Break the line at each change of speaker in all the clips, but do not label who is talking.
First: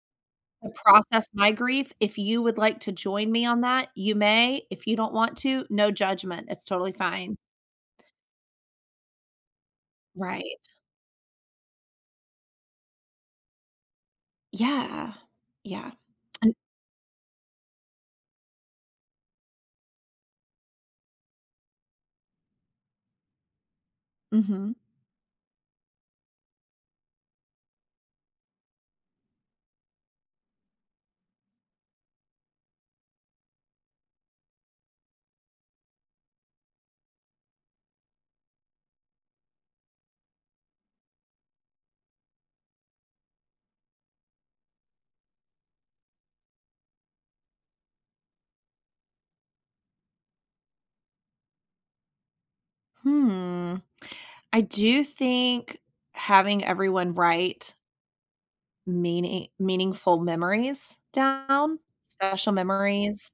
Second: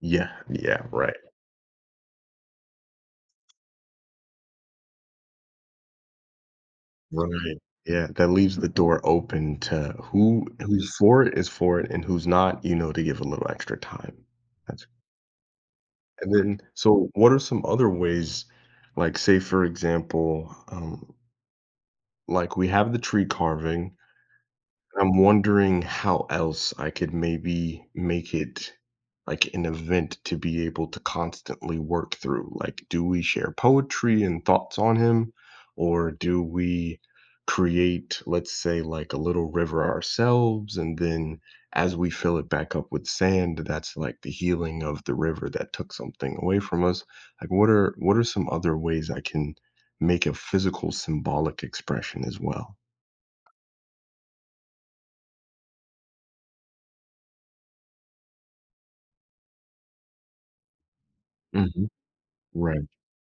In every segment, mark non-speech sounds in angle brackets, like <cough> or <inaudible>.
Yeah,
to
yeah, right.
process my grief, if you would like to join me on that, you may. If you don't want to, no judgment, it's totally fine.
Right, yeah, that leaves the door open to who
Right.
who's for it, is for it, and who's not, you know, to give a little extra time. That's
Yeah. Yeah,
And,
an
then, so what are some other ways, like, say, for example, um like, we have the tree carving.
Mhm.
I'm wondering how else I could maybe make it, like, an event to be able to constantly work through? Like, do we share poetry and thoughts on him? Or do we create, let's say, like, a little river ourselves and then as we fill it back up with sand, that's like the healing of the river that took something away from us? Like, what are what are some other ways I can make a physical symbolic expression as well?
Hmm. I do think having everyone write meaning meaningful memories down?
Mhm.
Special
Right.
memories.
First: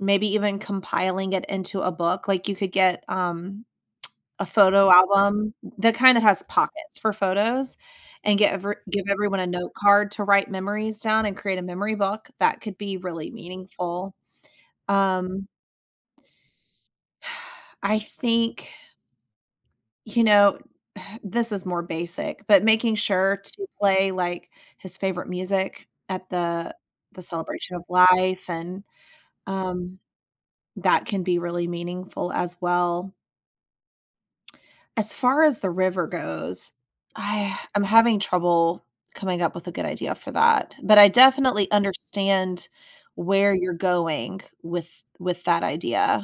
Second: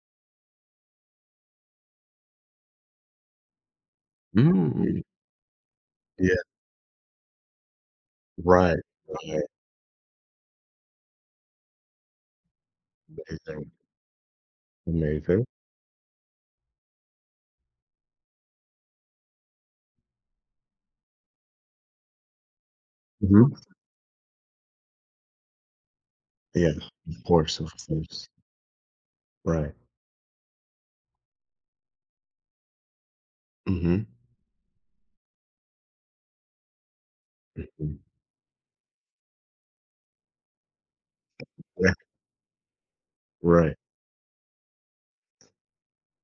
Maybe even compiling it into a book, like, you could get, um, <smacks lips> a photo
Mm.
album, the kind that
Yeah.
has pockets for photos, and get every
Right,
give everyone
right.
a note card to write memories down and create a memory book, that could be really
Amazing.
meaningful,
Amazing.
um <sighs> I think you know, <sighs> this is more basic, but making sure
Mhm.
to play, like, his favorite music at the
Yes,
the
of course, those
celebration of
things.
life and,
Right.
um, that can be really meaningful as well.
Mhm.
As far as the river goes, I <sighs> I'm
Mhm.
having trouble coming up with a good idea for that, but I definitely
Yeah.
understand where you're
Right.
going with with that idea.